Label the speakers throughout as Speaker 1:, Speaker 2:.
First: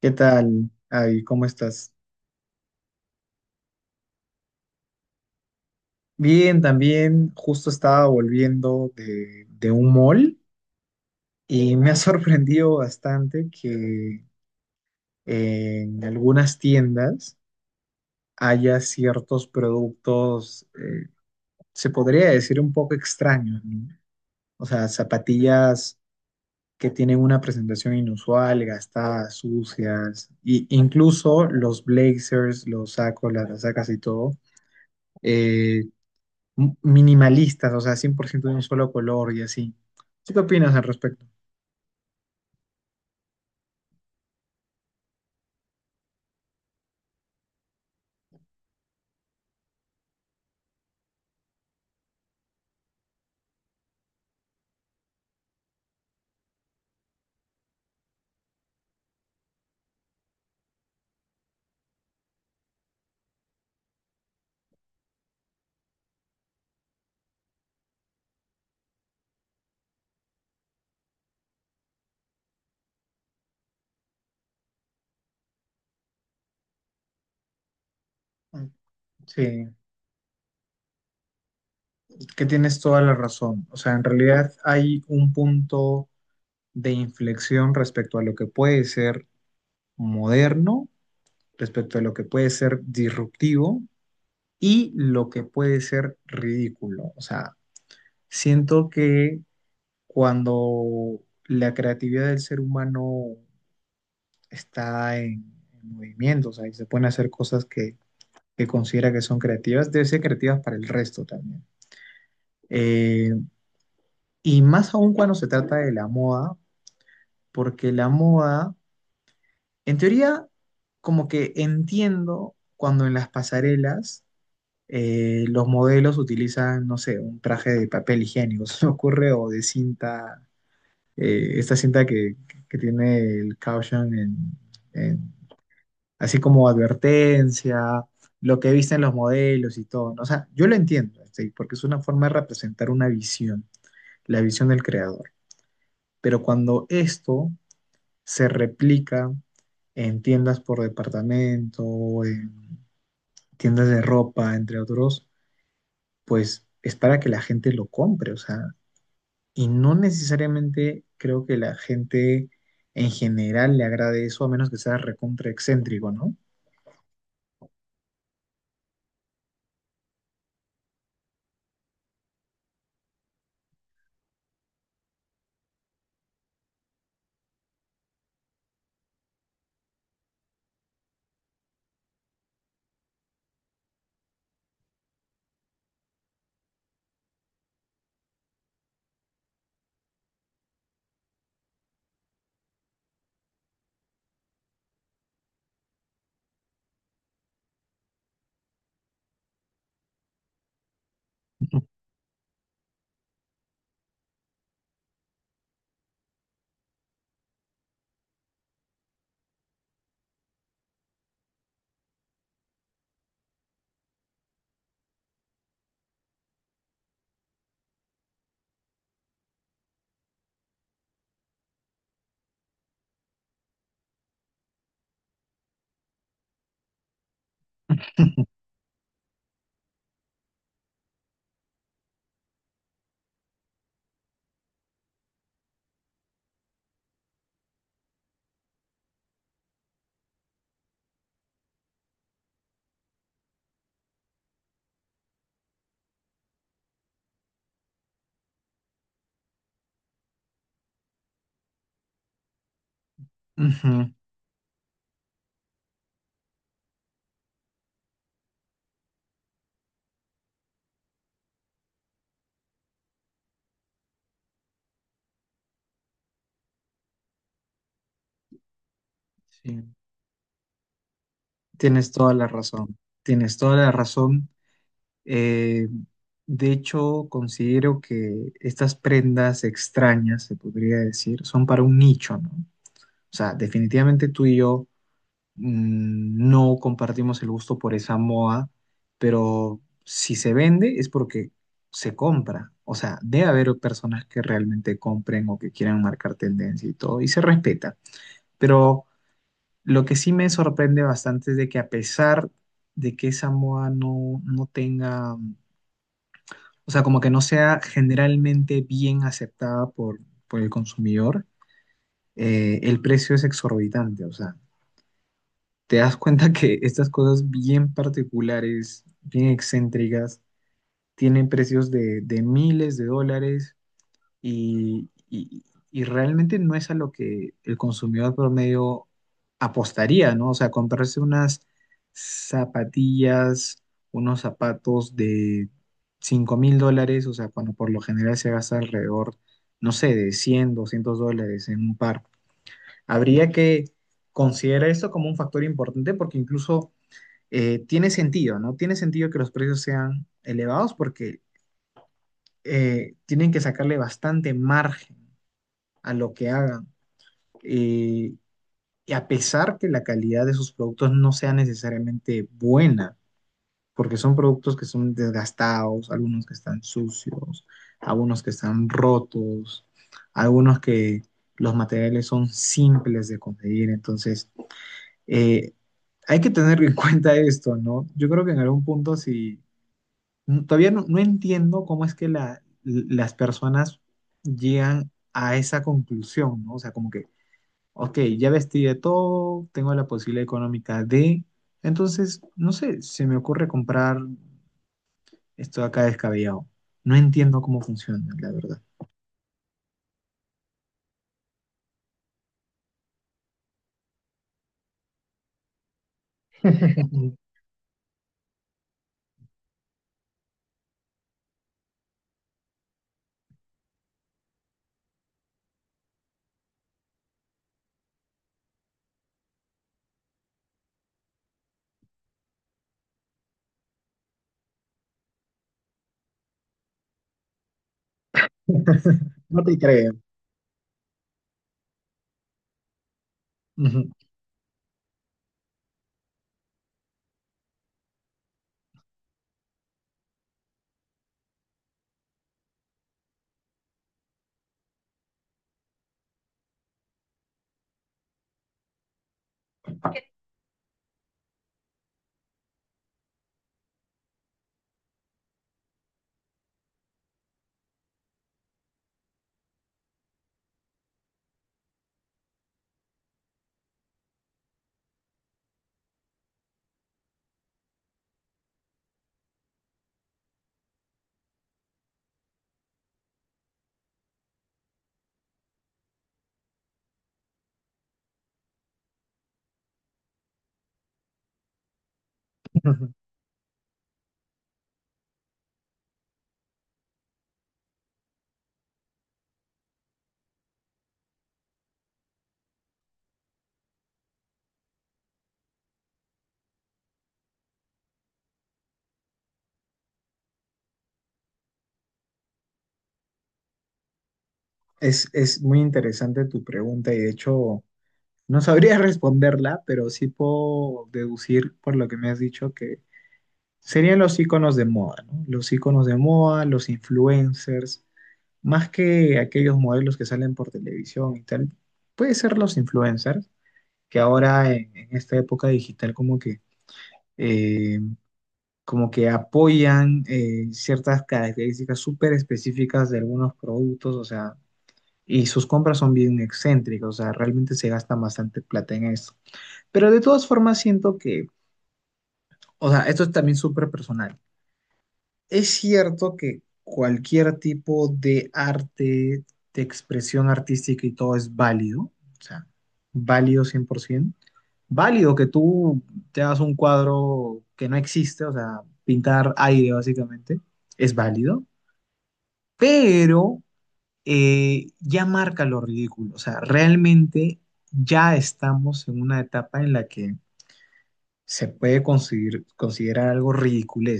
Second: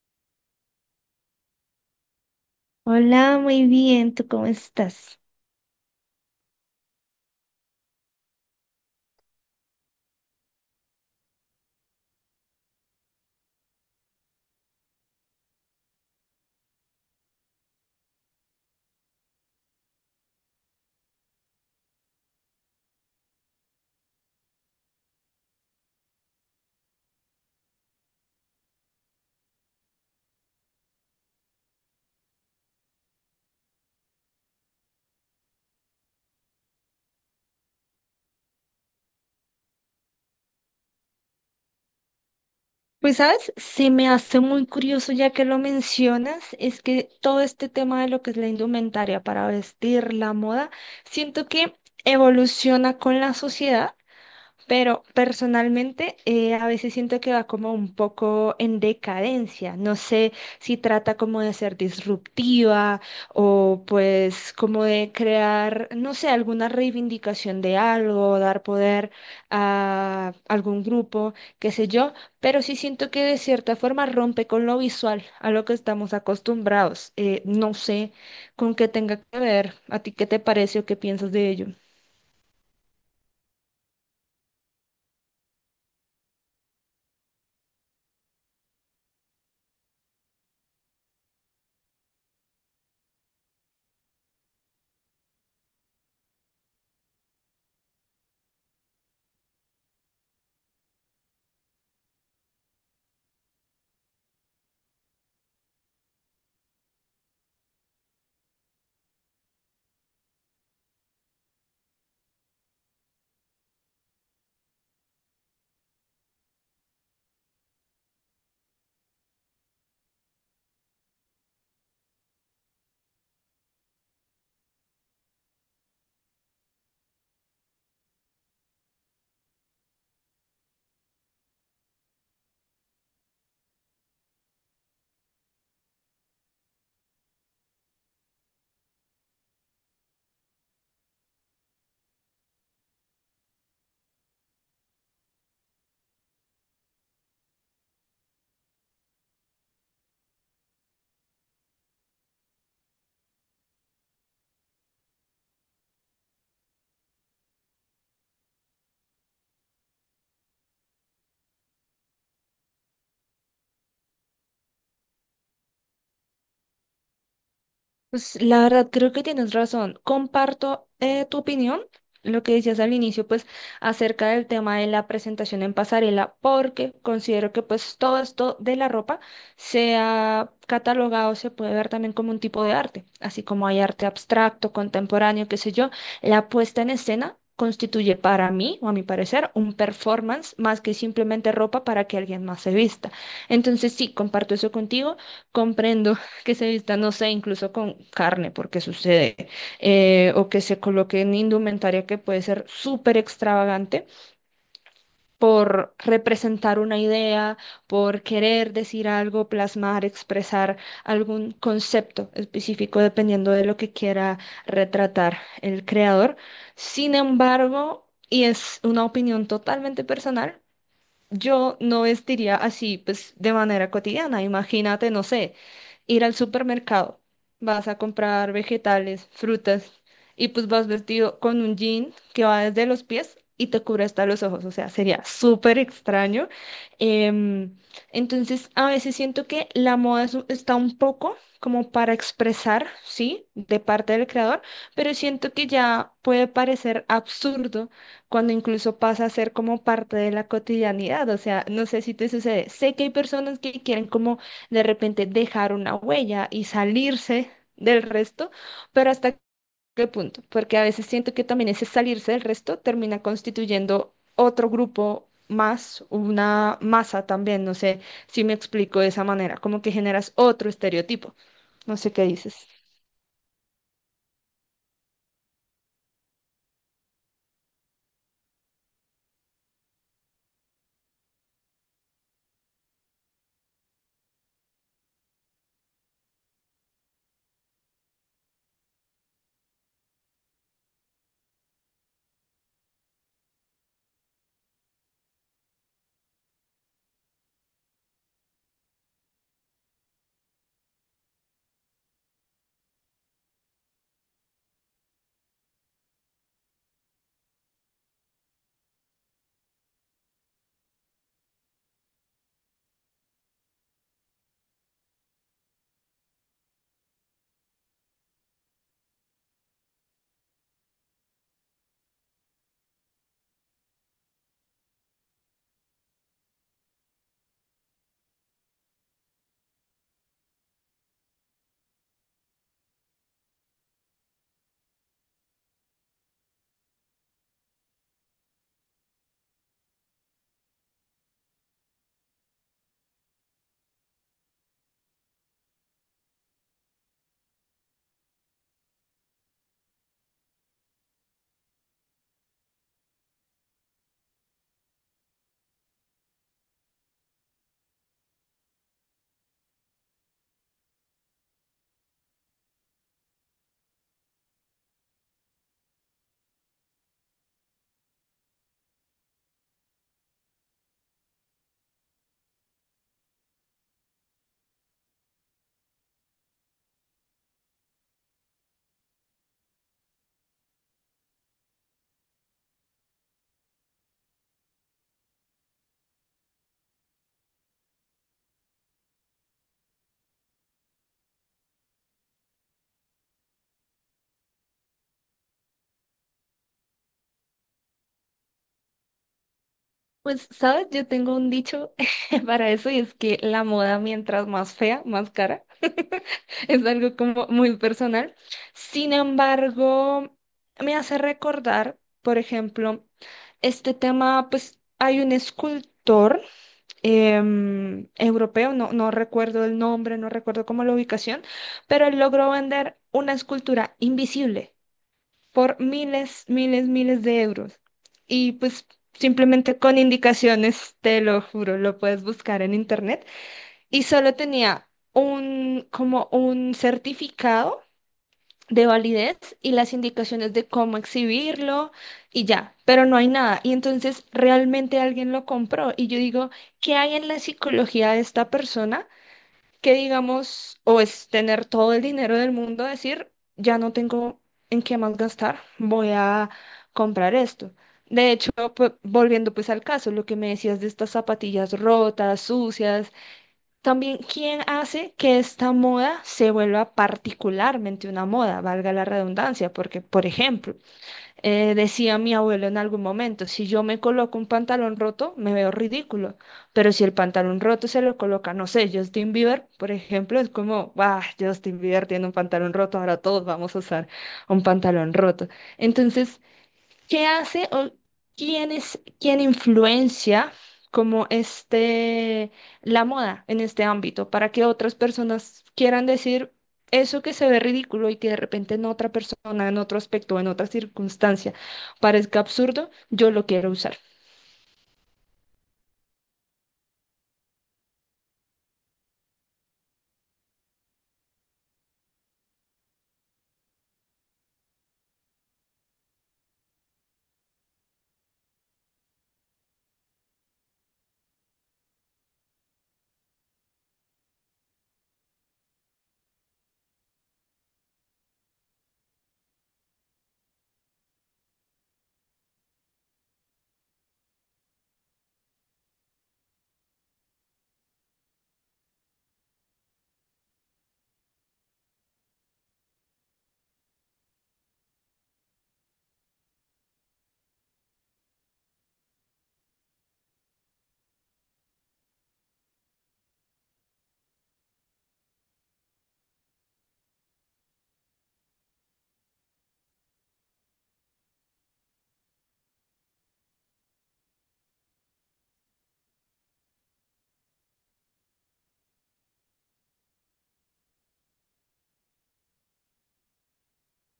Speaker 1: ¿Qué tal? Ay, ¿cómo estás?
Speaker 2: Hola, muy bien, ¿tú cómo estás?
Speaker 1: Bien, también justo estaba volviendo de un mall y me ha sorprendido bastante que en algunas tiendas haya ciertos productos, se podría decir un poco extraños, ¿no? O sea, zapatillas que tienen una presentación inusual, gastadas, sucias, y incluso los blazers, los sacos, las sacas y todo eh, minimalistas, o sea, 100% de un solo color y así. ¿Tú qué opinas al respecto?
Speaker 2: Pues sabes, se me hace muy curioso ya que lo mencionas. Es que todo este tema de lo que es la indumentaria para vestir, la moda, siento que evoluciona con la sociedad. Pero personalmente, a veces siento que va como un poco en decadencia. No sé si trata como de ser disruptiva, o pues como de crear, no sé, alguna reivindicación de algo, dar poder a algún grupo, qué sé yo. Pero sí siento que de cierta forma rompe con lo visual, a lo que estamos acostumbrados. No sé con qué tenga que
Speaker 1: Sí,
Speaker 2: ver. ¿A ti qué te parece o qué piensas de ello?
Speaker 1: que tienes toda la razón. O sea, en realidad hay un punto de inflexión respecto a lo que puede ser moderno, respecto a lo que puede ser disruptivo y lo que puede ser ridículo. O sea, siento que cuando la creatividad del ser humano está en movimiento, o sea, y se pone a hacer cosas que considera que son creativas, deben ser creativas para el resto también. Eh, y más aún cuando se trata de la moda, porque la moda, en teoría, como que entiendo cuando en las pasarelas los modelos utilizan, no sé, un traje de papel higiénico, se me ocurre, o de cinta, esta cinta que tiene el caution en así como advertencia, lo que visten los modelos y todo, ¿no? O sea, yo lo entiendo, ¿sí? Porque es una forma de representar una visión, la visión del creador. Pero cuando esto se replica en tiendas por departamento, en tiendas de ropa, entre otros, pues es para que la gente lo compre, o sea, y no necesariamente creo que la gente en general le agrade eso, a menos que sea recontra excéntrico, ¿no?
Speaker 2: Pues la verdad, creo que tienes razón. Comparto, tu opinión, lo que decías al inicio, pues acerca del tema de la presentación en pasarela, porque considero que pues todo esto de la ropa se ha catalogado, se puede ver también como un tipo de arte, así como hay arte abstracto, contemporáneo, qué sé yo. La puesta en escena constituye, para mí, o a mi parecer, un performance más que simplemente ropa para que alguien más se vista. Entonces, sí, comparto eso contigo, comprendo que se vistan, no sé, incluso con carne, porque sucede. Eh, o que se coloquen indumentaria que puede ser súper extravagante por representar una idea, por querer decir algo, plasmar, expresar algún concepto específico dependiendo de lo que quiera retratar el creador. Sin embargo, y es una opinión totalmente personal, yo no vestiría así, pues, de manera cotidiana. Imagínate, no sé, ir al supermercado, vas a comprar vegetales, frutas, y pues vas vestido con un jean que va desde los pies y te cubre hasta los ojos. O sea, sería súper extraño. Em, entonces, a veces siento que la moda es está un poco como para expresar, ¿sí? De parte del creador, pero siento que ya puede parecer absurdo cuando incluso pasa a ser como parte de la cotidianidad. O sea, no sé si te sucede. Sé que hay personas que quieren
Speaker 1: Ujú,
Speaker 2: como de repente dejar una huella y salirse del resto, pero ¿hasta qué punto? Porque a veces siento que también ese salirse del resto termina constituyendo otro grupo más, una masa también, no sé si me explico de esa manera, como que
Speaker 1: sí.
Speaker 2: generas otro estereotipo. No
Speaker 1: Tienes
Speaker 2: sé qué
Speaker 1: toda la
Speaker 2: dices.
Speaker 1: razón, tienes toda la razón. Eh, de hecho, considero que estas prendas extrañas, se podría decir, son para un nicho, ¿no? O sea, definitivamente tú y yo no compartimos el gusto por esa moda, pero si se vende es porque se compra. O sea, debe haber personas que realmente compren o que quieran marcar tendencia y todo, y se respeta. Pero... Lo que sí me sorprende bastante es de que a pesar de que Samoa no tenga, o sea, como que no sea generalmente bien aceptada por el consumidor, El precio es exorbitante. O sea, te das cuenta que estas cosas bien particulares, bien excéntricas, tienen precios de miles de dólares y, y- y realmente no es a lo que el consumidor promedio apostaría, ¿no? O sea, comprarse unas zapatillas, unos zapatos de 5000 dólares, o sea, cuando por lo general se gasta alrededor, no sé, de 100, 200 dólares en un par. Habría que considerar esto como un factor importante porque incluso tiene sentido, ¿no? Tiene sentido que los precios sean elevados porque tienen que sacarle bastante margen a lo que hagan. Eh, y a pesar que la calidad de sus productos no sea necesariamente buena, porque son productos que son desgastados, algunos que están sucios, algunos que están rotos, algunos que los materiales son simples de conseguir. Entonces, eh, hay que tener en cuenta esto, ¿no? Yo creo que en algún punto sí, todavía no entiendo cómo es que las personas llegan a esa conclusión, ¿no? O sea, como que Ok, ya vestí de todo, tengo la posibilidad económica de... Entonces, no sé, se me ocurre comprar esto de acá descabellado. No entiendo cómo funciona, la verdad.
Speaker 2: Pues, ¿sabes? Yo tengo un dicho para eso, y es que la moda mientras más fea, más cara. Es algo como muy personal. Sin embargo, me hace recordar, por ejemplo, este tema. Pues hay un escultor, europeo, no, no recuerdo el nombre, no recuerdo cómo la ubicación, pero él logró vender una escultura invisible por miles, miles, miles de euros. Y pues
Speaker 1: No te
Speaker 2: simplemente con
Speaker 1: creo.
Speaker 2: indicaciones, te lo juro, lo puedes buscar en internet. Y
Speaker 1: Ujú.
Speaker 2: solo tenía un, como un certificado de validez y las indicaciones de cómo exhibirlo, y ya, pero no hay nada. Y entonces realmente alguien lo compró, y yo digo, ¿qué hay en la psicología de esta persona, que digamos, o es tener todo el dinero del mundo, decir, ya no tengo en qué más gastar, voy a comprar esto? De hecho, volviendo pues al caso, lo que me decías de estas zapatillas rotas, sucias, también, ¿quién hace que esta moda se vuelva particularmente una moda, valga la redundancia? Porque, por ejemplo, decía mi abuelo en algún momento, si yo me coloco un pantalón roto, me veo ridículo, pero si el pantalón roto se lo coloca, no sé, Justin Bieber, por ejemplo, es como, bah, Justin Bieber tiene un pantalón roto, ahora todos vamos a usar un pantalón roto. Entonces, ¿qué hace o quién es quién influencia como este la moda en este ámbito para que otras personas quieran decir eso que se ve ridículo y que de repente en otra persona, en otro aspecto, en otra circunstancia parezca absurdo, yo lo quiero usar?
Speaker 1: Es muy interesante tu pregunta y de hecho no sabría responderla, pero sí puedo deducir por lo que me has dicho que serían los iconos de moda, ¿no? Los iconos de moda, los influencers, más que aquellos modelos que salen por televisión y tal, puede ser los influencers, que ahora en esta época digital eh, como que apoyan ciertas características súper específicas de algunos productos, o sea, y sus compras son bien excéntricas, o sea, realmente se gasta bastante plata en eso. Pero de todas formas siento que, o sea, esto es también súper personal. Es cierto que cualquier tipo de arte, de expresión artística y todo es válido, o sea, válido 100%. Válido que tú te hagas un cuadro que no existe, o sea, pintar aire básicamente, es válido, pero ya marca lo ridículo, o sea, realmente ya estamos en una etapa en la que se puede considerar algo ridículo,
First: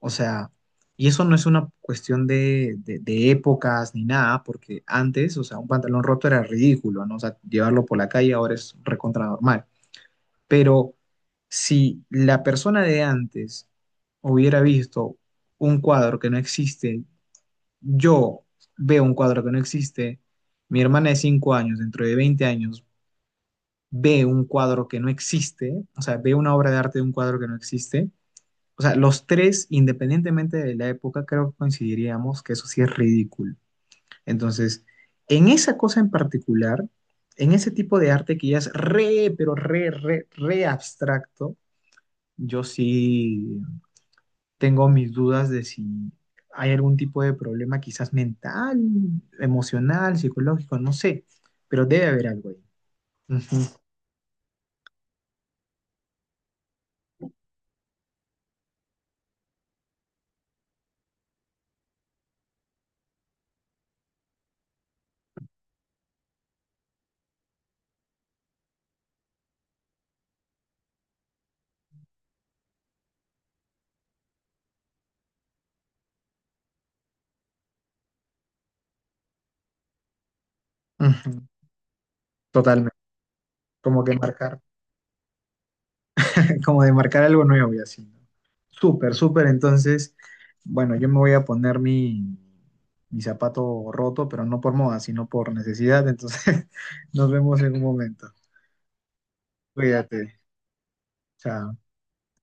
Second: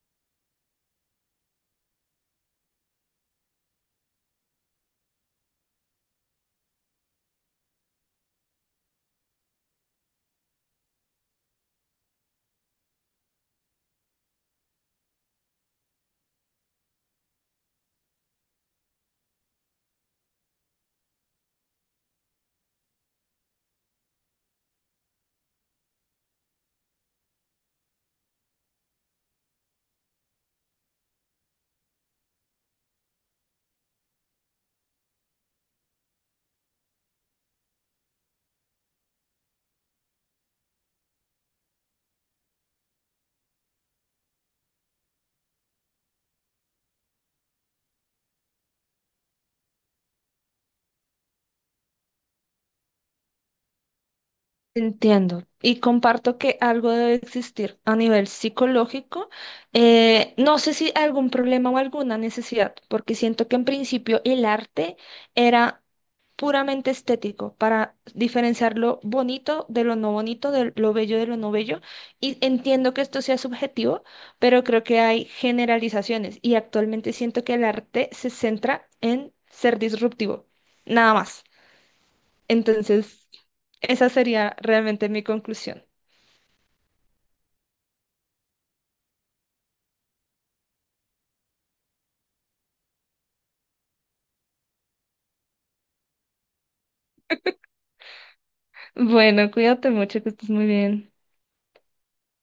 Speaker 1: o sea, y eso no es una cuestión de épocas ni nada, porque antes, o sea, un pantalón roto era ridículo, ¿no? O sea, llevarlo por la calle ahora es recontra normal. Pero si la persona de antes hubiera visto un cuadro que no existe, yo veo un cuadro que no existe, mi hermana de 5 años, dentro de 20 años, ve un cuadro que no existe, o sea, ve una obra de arte de un cuadro que no existe, o sea, los tres, independientemente de la época, creo que coincidiríamos que eso sí es ridículo. Entonces, en esa cosa en particular, en ese tipo de arte que ya es re, pero re, re, re abstracto, yo sí tengo mis dudas de si hay algún tipo de problema, quizás mental, emocional, psicológico, no sé, pero debe haber algo ahí. Ujú,
Speaker 2: Entiendo y comparto que algo debe existir a nivel psicológico. No sé si algún problema o alguna necesidad, porque siento que en principio el arte era puramente estético, para diferenciar lo bonito de lo no bonito, de lo bello de lo no bello. Y entiendo que esto sea subjetivo, pero creo que hay generalizaciones y actualmente siento que el arte se centra en ser disruptivo, nada
Speaker 1: ujú.
Speaker 2: más.
Speaker 1: Totalmente,
Speaker 2: Entonces,
Speaker 1: como
Speaker 2: esa
Speaker 1: que
Speaker 2: sería
Speaker 1: marcar,
Speaker 2: realmente mi conclusión.
Speaker 1: como de marcar algo nuevo y así. ¿No? Súper, súper. Entonces, bueno, yo me voy a poner mi zapato roto, pero no por moda, sino por necesidad. Entonces, nos vemos en un momento.
Speaker 2: Bueno, cuídate mucho, que
Speaker 1: Cuídate.
Speaker 2: estés muy bien.
Speaker 1: Chao.